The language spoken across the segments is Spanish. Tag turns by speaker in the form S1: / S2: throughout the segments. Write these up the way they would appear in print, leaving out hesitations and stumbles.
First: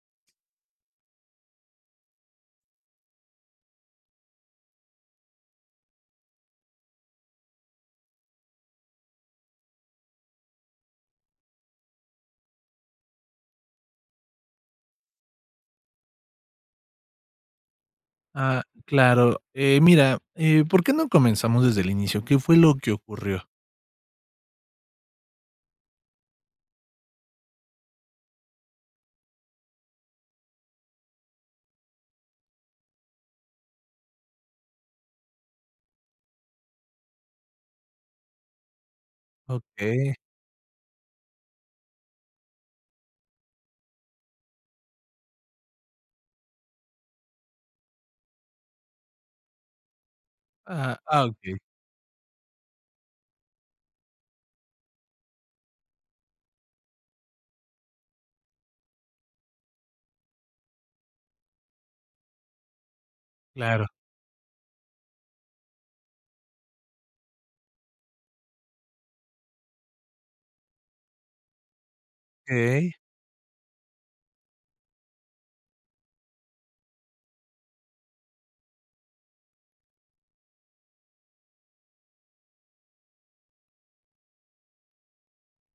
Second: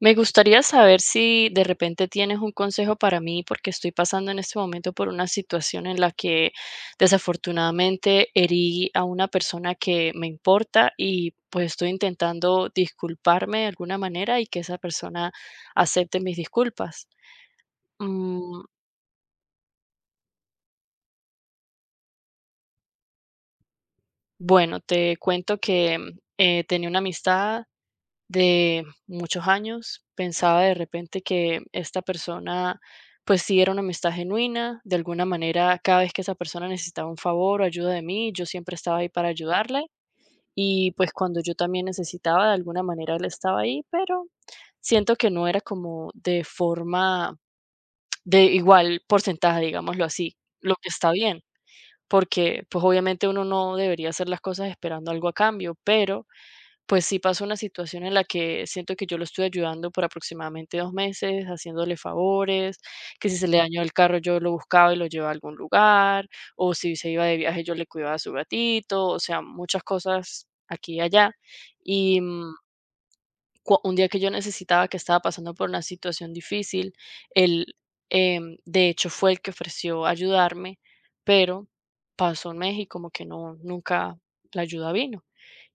S1: Me gustaría saber si de repente tienes un consejo para mí, porque estoy pasando en este momento por una situación en la que desafortunadamente herí a una persona que me importa y pues estoy intentando disculparme de alguna manera y que esa persona acepte mis disculpas.
S2: Ah,
S1: Mm,
S2: claro. Mira, ¿por qué no comenzamos desde el inicio? ¿Qué fue lo que ocurrió?
S1: bueno, te cuento que tenía una amistad de muchos años, pensaba de repente que esta persona, pues sí era una amistad genuina, de alguna manera cada vez que esa persona necesitaba un favor o ayuda de mí, yo siempre estaba ahí para ayudarle
S2: Okey.
S1: y pues cuando yo también necesitaba, de alguna manera él estaba ahí, pero siento que no era como de forma de igual porcentaje, digámoslo así, lo que
S2: Ah,
S1: está
S2: ah,
S1: bien,
S2: okey,
S1: porque pues obviamente uno no debería hacer las cosas esperando algo a cambio, pero pues sí pasó una situación en la que siento que yo lo estoy ayudando por aproximadamente 2 meses, haciéndole favores, que si se le dañó
S2: claro.
S1: el carro yo lo buscaba y lo llevaba a algún lugar, o si se iba de viaje yo le cuidaba a su gatito, o sea, muchas cosas aquí y allá. Y, mm
S2: Okey,
S1: cua un día que yo necesitaba, que estaba pasando por una situación difícil, él, de hecho, fue el que ofreció ayudarme, pero pasó un mes y como que no, nunca la ayuda vino.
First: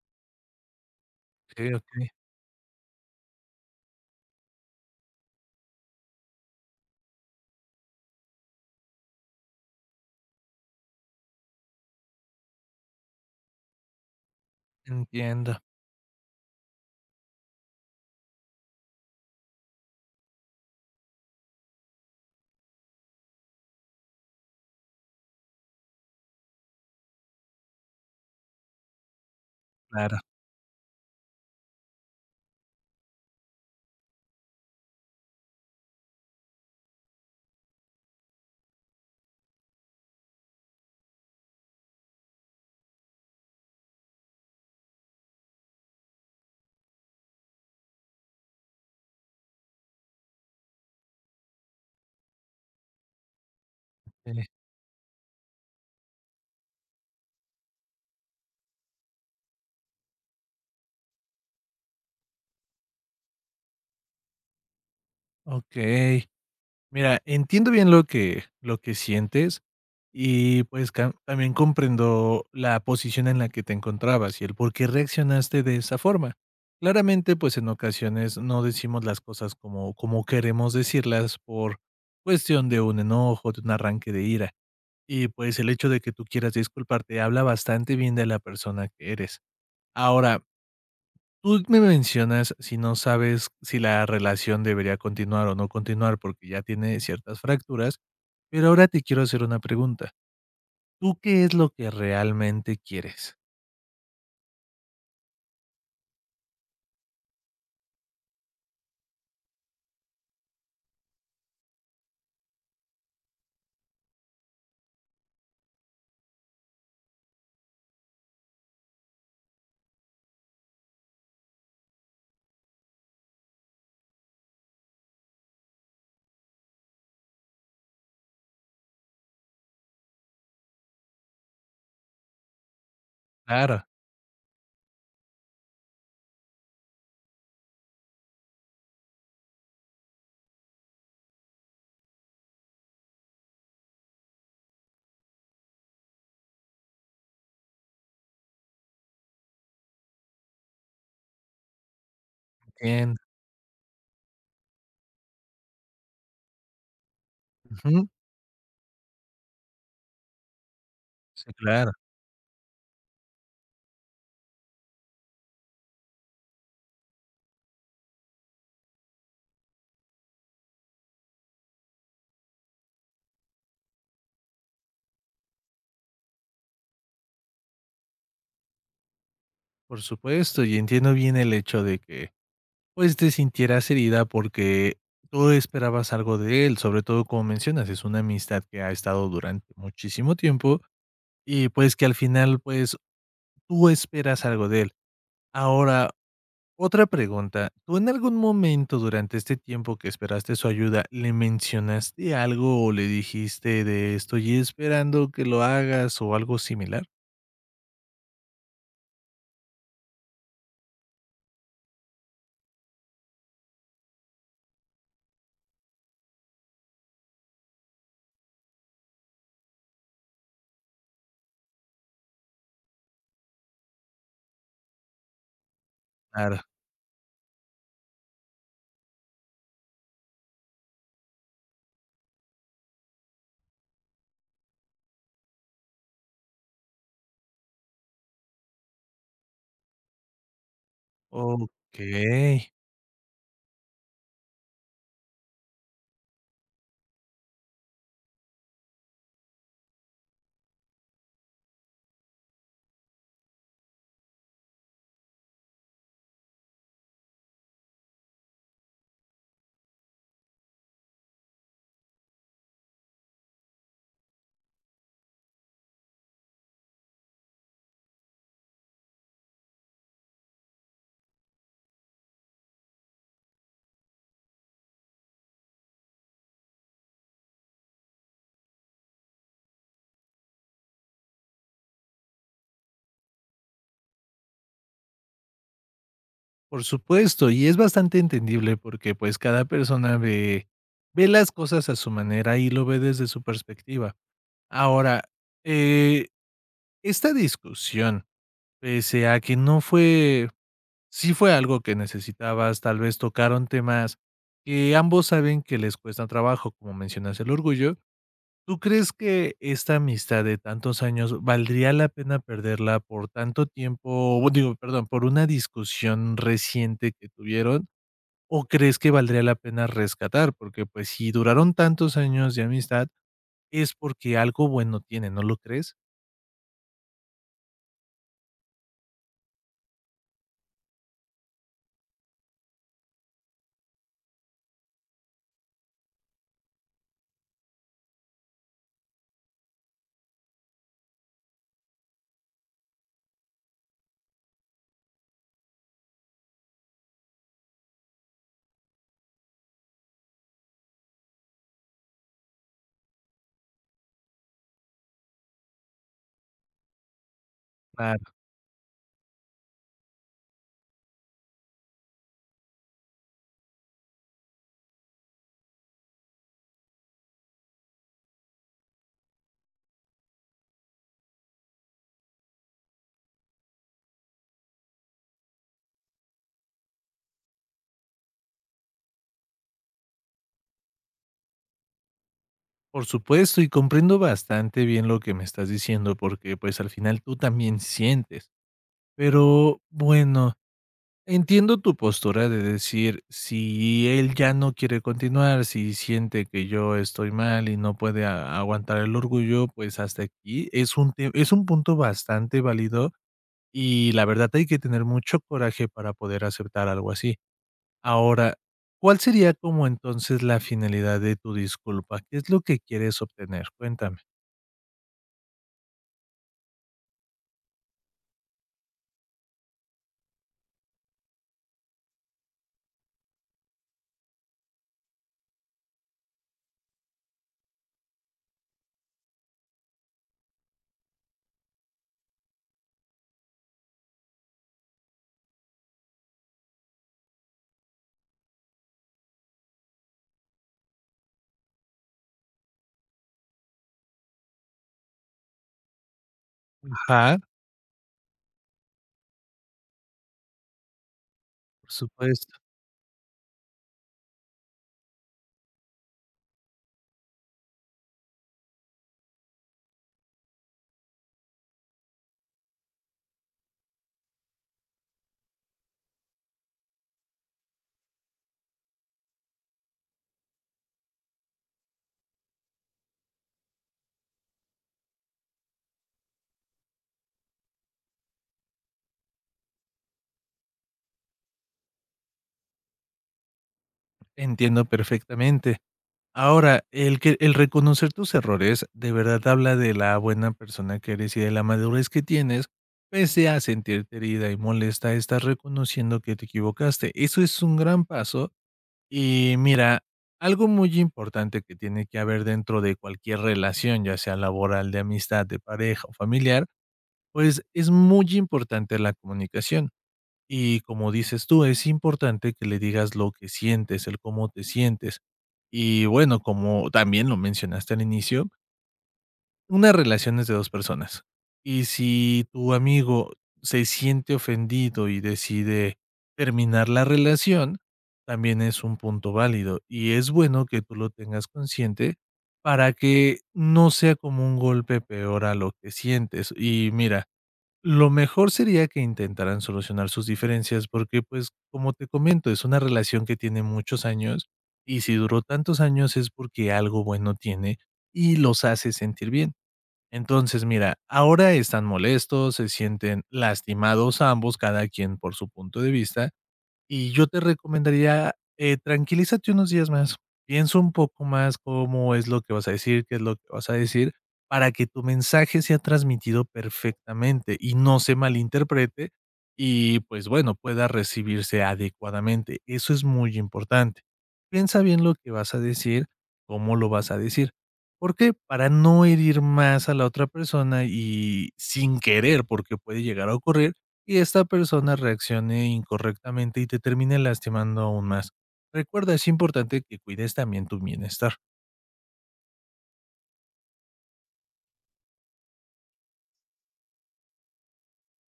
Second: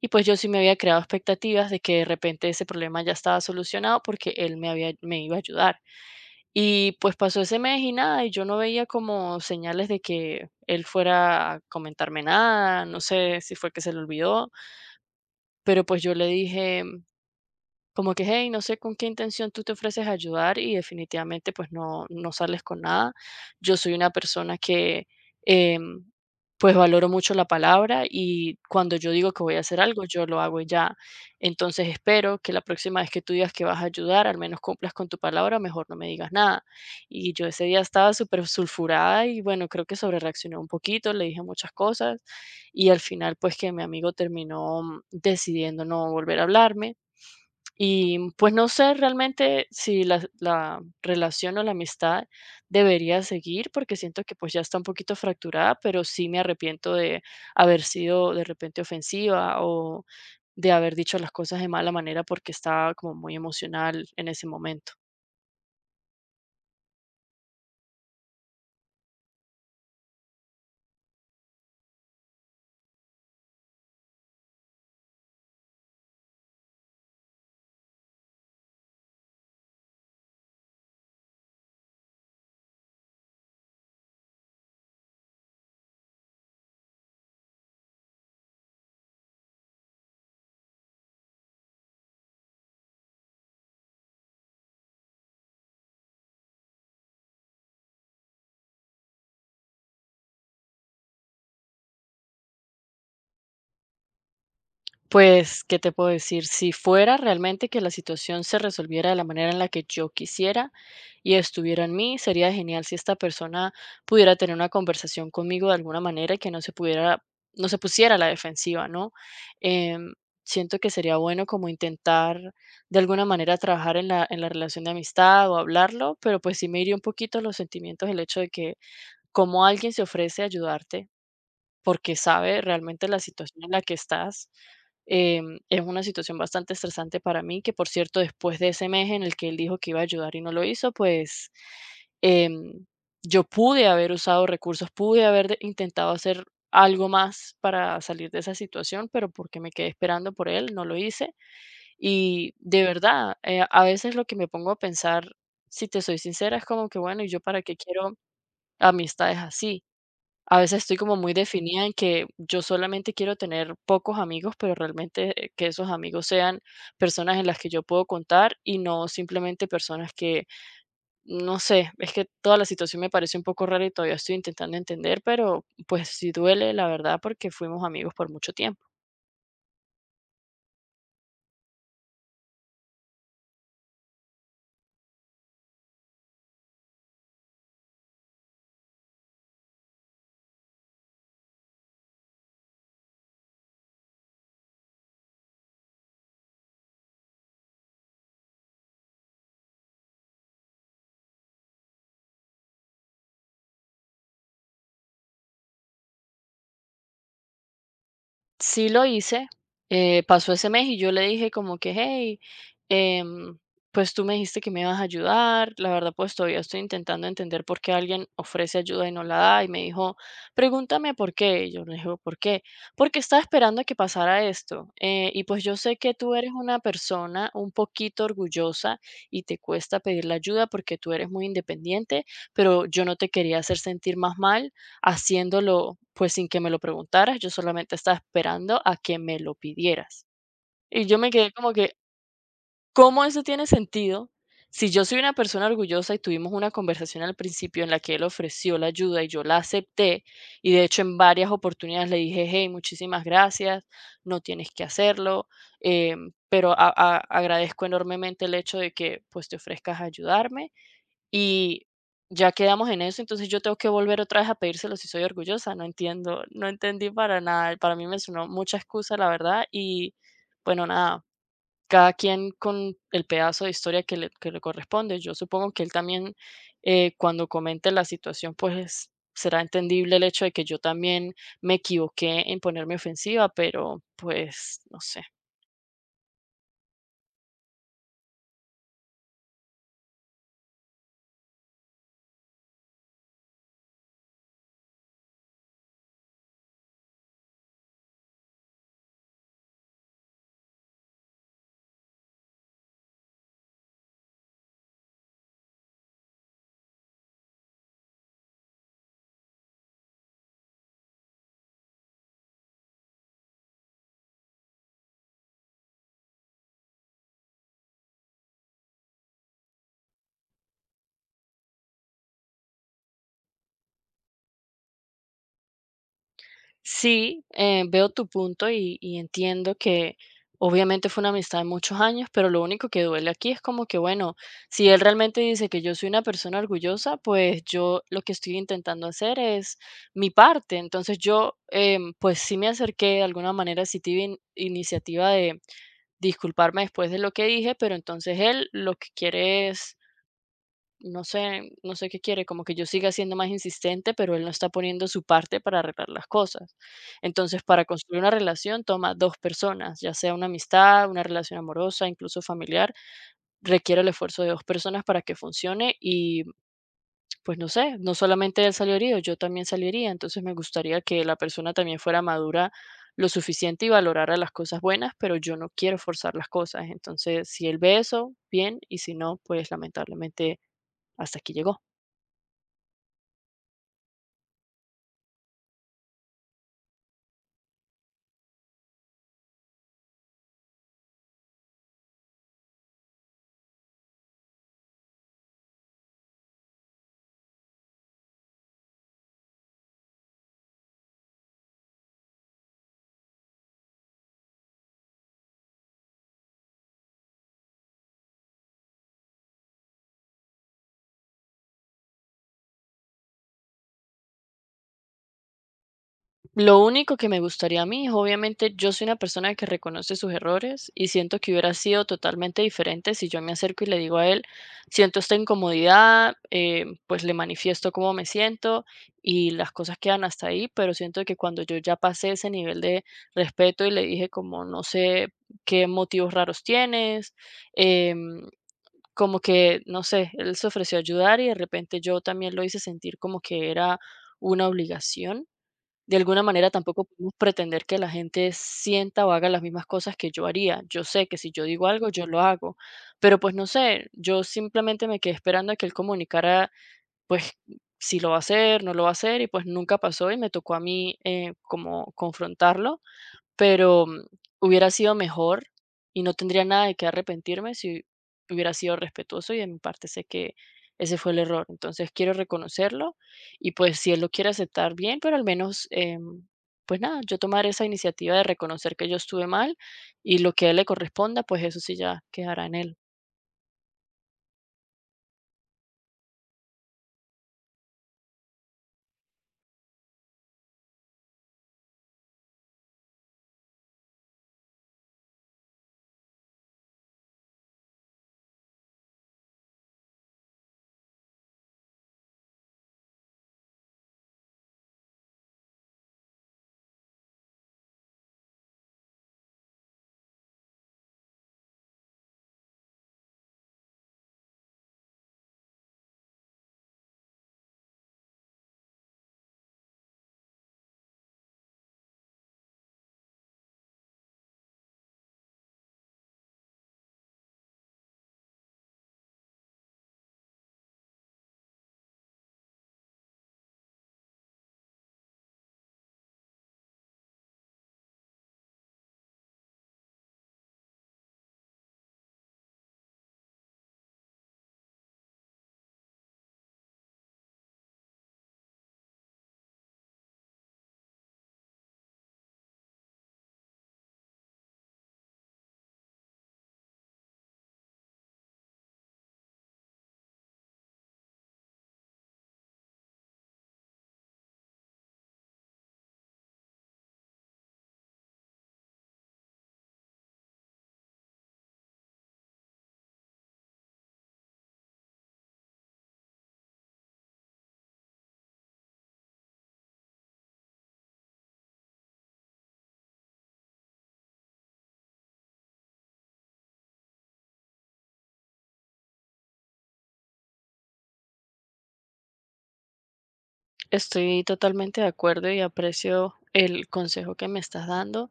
S1: Y pues yo sí me había creado expectativas
S2: okey,
S1: de que de
S2: okey.
S1: repente ese problema ya estaba solucionado porque él me iba a ayudar. Y pues pasó ese mes y nada, y yo no veía como señales de que él fuera a comentarme nada, no sé si fue que se le olvidó,
S2: Entiendo,
S1: pero pues yo le dije como que, hey, no sé con qué intención tú te ofreces a ayudar y definitivamente pues no, no sales con nada. Yo soy una persona que em, pues valoro mucho la palabra y cuando yo digo que voy a hacer algo,
S2: claro.
S1: yo lo hago y ya. Entonces espero que la próxima vez que tú digas que vas a ayudar, al menos cumplas con tu palabra, mejor no me digas nada. Y yo ese día estaba súper sulfurada y bueno, creo que sobre reaccioné un poquito, le dije muchas cosas y al final pues que mi amigo terminó decidiendo no volver a hablarme y, pues, no sé realmente si la relación o la amistad debería seguir, porque siento que,
S2: Eh,
S1: pues, ya está un poquito fracturada, pero sí me arrepiento de haber sido de repente ofensiva o de haber dicho las cosas de mala manera porque estaba como muy emocional en ese momento.
S2: okey. Mira, entiendo bien lo que sientes y, pues, cam también comprendo la posición en la que te encontrabas y el por qué reaccionaste de esa forma. Claramente, pues, en ocasiones no decimos las cosas como queremos decirlas por cuestión de un enojo, de un arranque de ira. Y, pues, el hecho de que tú quieras disculparte habla bastante bien de la persona que eres. Ahora, tú me mencionas si no sabes si la relación debería continuar o no continuar porque ya tiene ciertas fracturas. Pero ahora te quiero hacer una pregunta, ¿tú qué es lo que realmente quieres?
S1: Pues, ¿qué te puedo decir? Si fuera realmente que la situación se resolviera de la manera en la que yo quisiera y estuviera en mí, sería genial si esta persona pudiera tener una conversación conmigo de alguna manera y que no se pusiera a la defensiva, ¿no? Em, Siento que sería bueno como intentar de alguna manera trabajar en la relación de amistad o hablarlo, pero pues sí me iría un poquito los sentimientos, el hecho de que como alguien se ofrece a ayudarte porque sabe realmente la situación en la
S2: Claro,
S1: que estás. Es una situación bastante estresante para mí, que por cierto, después de ese mes en el que él dijo que iba a ayudar y no lo hizo, pues em, yo pude haber usado recursos, pude haber intentado hacer algo más para salir de esa situación, pero porque me quedé esperando por él, no lo hice. Y de
S2: entiendo,
S1: verdad, a veces lo que me pongo a pensar, si te soy sincera, es como que, bueno, ¿y yo para qué
S2: ujú,
S1: quiero amistades así? A veces estoy como muy
S2: sí,
S1: definida
S2: claro,
S1: en que yo solamente quiero tener pocos amigos, pero realmente que esos amigos sean personas en las que yo puedo contar y no simplemente personas que, no sé, es que toda la situación me parece un poco rara y todavía estoy intentando entender, pero pues sí duele, la verdad, porque fuimos amigos por mucho tiempo.
S2: por supuesto, y entiendo bien el hecho de que, pues, te sintieras herida porque tú esperabas algo de él, sobre todo, como mencionas, es una amistad que ha estado durante muchísimo tiempo y, pues, que al final, pues, tú esperas algo de él. Ahora, otra pregunta, ¿tú en algún momento durante este tiempo que esperaste su ayuda, le mencionaste algo o le dijiste de estoy esperando que lo hagas o algo similar?
S1: Sí lo hice, pasó ese mes y yo le dije como que, hey, em, pues tú me dijiste que me ibas a ayudar, la verdad pues todavía estoy intentando entender por qué alguien ofrece ayuda y no la da y me dijo, pregúntame por qué, y yo le dije, ¿por qué? Porque estaba esperando a que pasara esto y pues yo sé que tú eres
S2: Claro,
S1: una persona un poquito orgullosa y te cuesta pedir la ayuda porque tú eres muy independiente, pero yo no te quería hacer sentir más mal haciéndolo, pues, sin que me lo preguntaras, yo solamente estaba esperando a que me lo pidieras. Y yo me quedé como que,
S2: okey,
S1: ¿cómo eso tiene sentido? Si yo soy una persona orgullosa y tuvimos una conversación al principio en la que él ofreció la ayuda y yo la acepté, y de hecho en varias oportunidades le dije, hey, muchísimas gracias, no tienes que hacerlo, pero agradezco enormemente el hecho de que pues te ofrezcas a ayudarme y ya quedamos en eso, entonces yo tengo que volver otra vez a pedírselo si soy orgullosa. No entiendo, no entendí para nada. Para mí me sonó mucha excusa, la verdad. Y bueno, nada, cada quien con el pedazo de historia que le corresponde. Yo supongo que él también, cuando comente la situación, pues será entendible el hecho de que yo también me equivoqué en ponerme ofensiva, pero pues no sé.
S2: por supuesto, y es bastante entendible porque, pues, cada persona ve las cosas a su manera y lo ve desde su perspectiva. Ahora, eh, esta discusión, pese a que no fue. Si fue algo que necesitabas, tal vez tocaron temas que ambos saben que les cuesta trabajo, como mencionas el orgullo. ¿Tú crees que esta amistad de tantos años valdría la pena perderla por tanto tiempo? Bu Digo, perdón, por una discusión reciente que tuvieron, ¿o crees que valdría la pena rescatar? Porque, pues, si duraron tantos años de amistad, es porque algo bueno tiene, ¿no lo crees?
S1: Sí, veo tu punto y entiendo que obviamente fue una amistad de muchos años, pero lo único que duele aquí es como que, bueno, si él realmente dice que yo soy una persona orgullosa, pues yo lo que estoy intentando hacer es mi parte. Entonces yo, pues sí me acerqué de alguna manera, sí tuve iniciativa de disculparme después de lo que dije, pero entonces él lo que quiere es no sé qué quiere, como que yo siga siendo más insistente, pero él no está poniendo su parte para arreglar las cosas. Entonces, para construir una relación toma 2 personas, ya sea una amistad, una relación amorosa, incluso familiar, requiere el esfuerzo de 2 personas para que funcione y, pues, no sé, no solamente él salió herido, yo también salí herida, entonces me gustaría que la persona también fuera madura lo suficiente y valorara las cosas buenas, pero yo no quiero forzar las cosas. Entonces, si él ve eso, bien, y si no, pues, lamentablemente hasta aquí llegó.
S2: Por supuesto, y comprendo bastante bien lo que me estás diciendo, porque pues al final tú también sientes. Pero bueno, entiendo tu postura de decir, si él ya no quiere continuar, si siente que yo estoy mal y no puede aguantar el orgullo, pues hasta aquí es un, es un punto bastante válido y la verdad hay que tener mucho coraje para poder aceptar algo así. Ahora, ¿cuál sería como entonces la finalidad de tu disculpa? ¿Qué es lo que quieres obtener? Cuéntame.
S1: Lo único que me gustaría a mí, obviamente, yo soy una persona que reconoce sus errores y siento que hubiera sido totalmente diferente si yo me acerco y le digo a él, siento esta incomodidad, pues le manifiesto cómo me siento y las cosas quedan hasta ahí, pero siento que cuando yo ya pasé ese nivel de respeto y le dije como no sé qué motivos raros tienes, em, como que, no sé, él se ofreció a ayudar y de repente yo también lo hice sentir como que era una obligación de alguna manera tampoco podemos
S2: Ajá,
S1: pretender que la gente sienta o haga las mismas cosas que yo haría. Yo sé que si yo digo
S2: por
S1: algo, yo lo
S2: supuesto,
S1: hago, pero pues no sé, yo simplemente me quedé esperando a que él comunicara, pues si lo va a hacer, no lo va a hacer, y pues nunca pasó y me tocó a mí como confrontarlo pero, hubiera sido mejor y no tendría nada de qué arrepentirme si hubiera sido respetuoso, y de mi parte sé que ese fue el error. Entonces, quiero reconocerlo y, pues, si él lo quiere aceptar, bien, pero al menos, pues nada, yo tomar esa iniciativa de reconocer que yo estuve mal y lo que a él le corresponda, pues eso sí ya quedará en él.
S2: entiendo perfectamente. Ahora, el que el reconocer tus errores de verdad habla de la buena persona que eres y de la madurez que tienes, pese a sentirte herida y molesta, estás reconociendo que te equivocaste. Eso es un gran paso y mira, algo muy importante que tiene que haber dentro de cualquier relación, ya sea laboral, de amistad, de pareja o familiar, pues es muy importante la comunicación. Y como dices tú, es importante que le digas lo que sientes, el cómo te sientes. Y bueno, como también lo mencionaste al inicio, una relación es de 2 personas. Y si tu amigo se siente ofendido y decide terminar la relación, también es un punto válido, y es bueno que tú lo tengas consciente para que no sea como un golpe peor a lo que sientes. Y mira, lo mejor sería que intentaran solucionar sus diferencias porque, pues, como te comento, es una relación que tiene muchos años y si duró tantos años es porque algo bueno tiene y los hace sentir bien. Entonces, mira, ahora están molestos, se sienten lastimados ambos, cada quien por su punto de vista, y yo te recomendaría, tranquilízate unos días más. Piensa un poco más cómo es lo que vas a decir, qué es lo que vas a decir, para que tu mensaje sea transmitido perfectamente y no se malinterprete y, pues, bueno, pueda recibirse adecuadamente. Eso es muy importante. Piensa bien lo que vas a decir, cómo lo vas a decir. ¿Por qué? Para no herir más a la otra persona y sin querer, porque puede llegar a ocurrir, y esta persona reaccione incorrectamente y te termine lastimando aún más. Recuerda, es importante que cuides también tu bienestar.
S1: Estoy totalmente de acuerdo y aprecio el consejo que me estás dando.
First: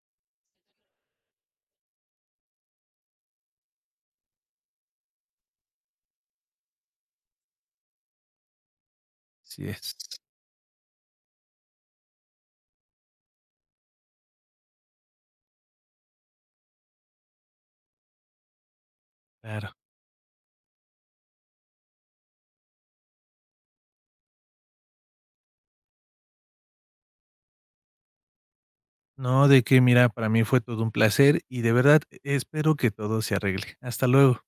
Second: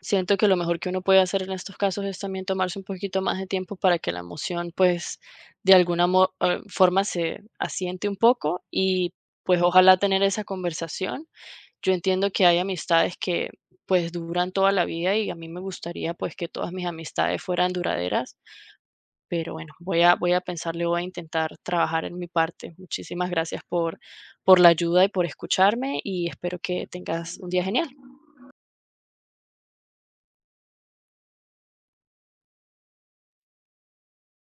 S1: Siento que lo mejor que uno puede hacer en estos casos es también tomarse un poquito más de tiempo para que la emoción, pues, de alguna forma se asiente un poco y pues
S2: Así es.
S1: ojalá tener esa conversación. Yo entiendo que hay amistades que pues duran toda la vida y a mí me gustaría pues que todas mis amistades fueran duraderas, pero bueno,
S2: Claro.
S1: voy a pensarle, voy a intentar trabajar en mi parte. Muchísimas gracias por la ayuda y por escucharme y espero que tengas un día genial.
S2: No, de que mira, para mí fue todo un placer y de verdad espero que todo se arregle. Hasta luego.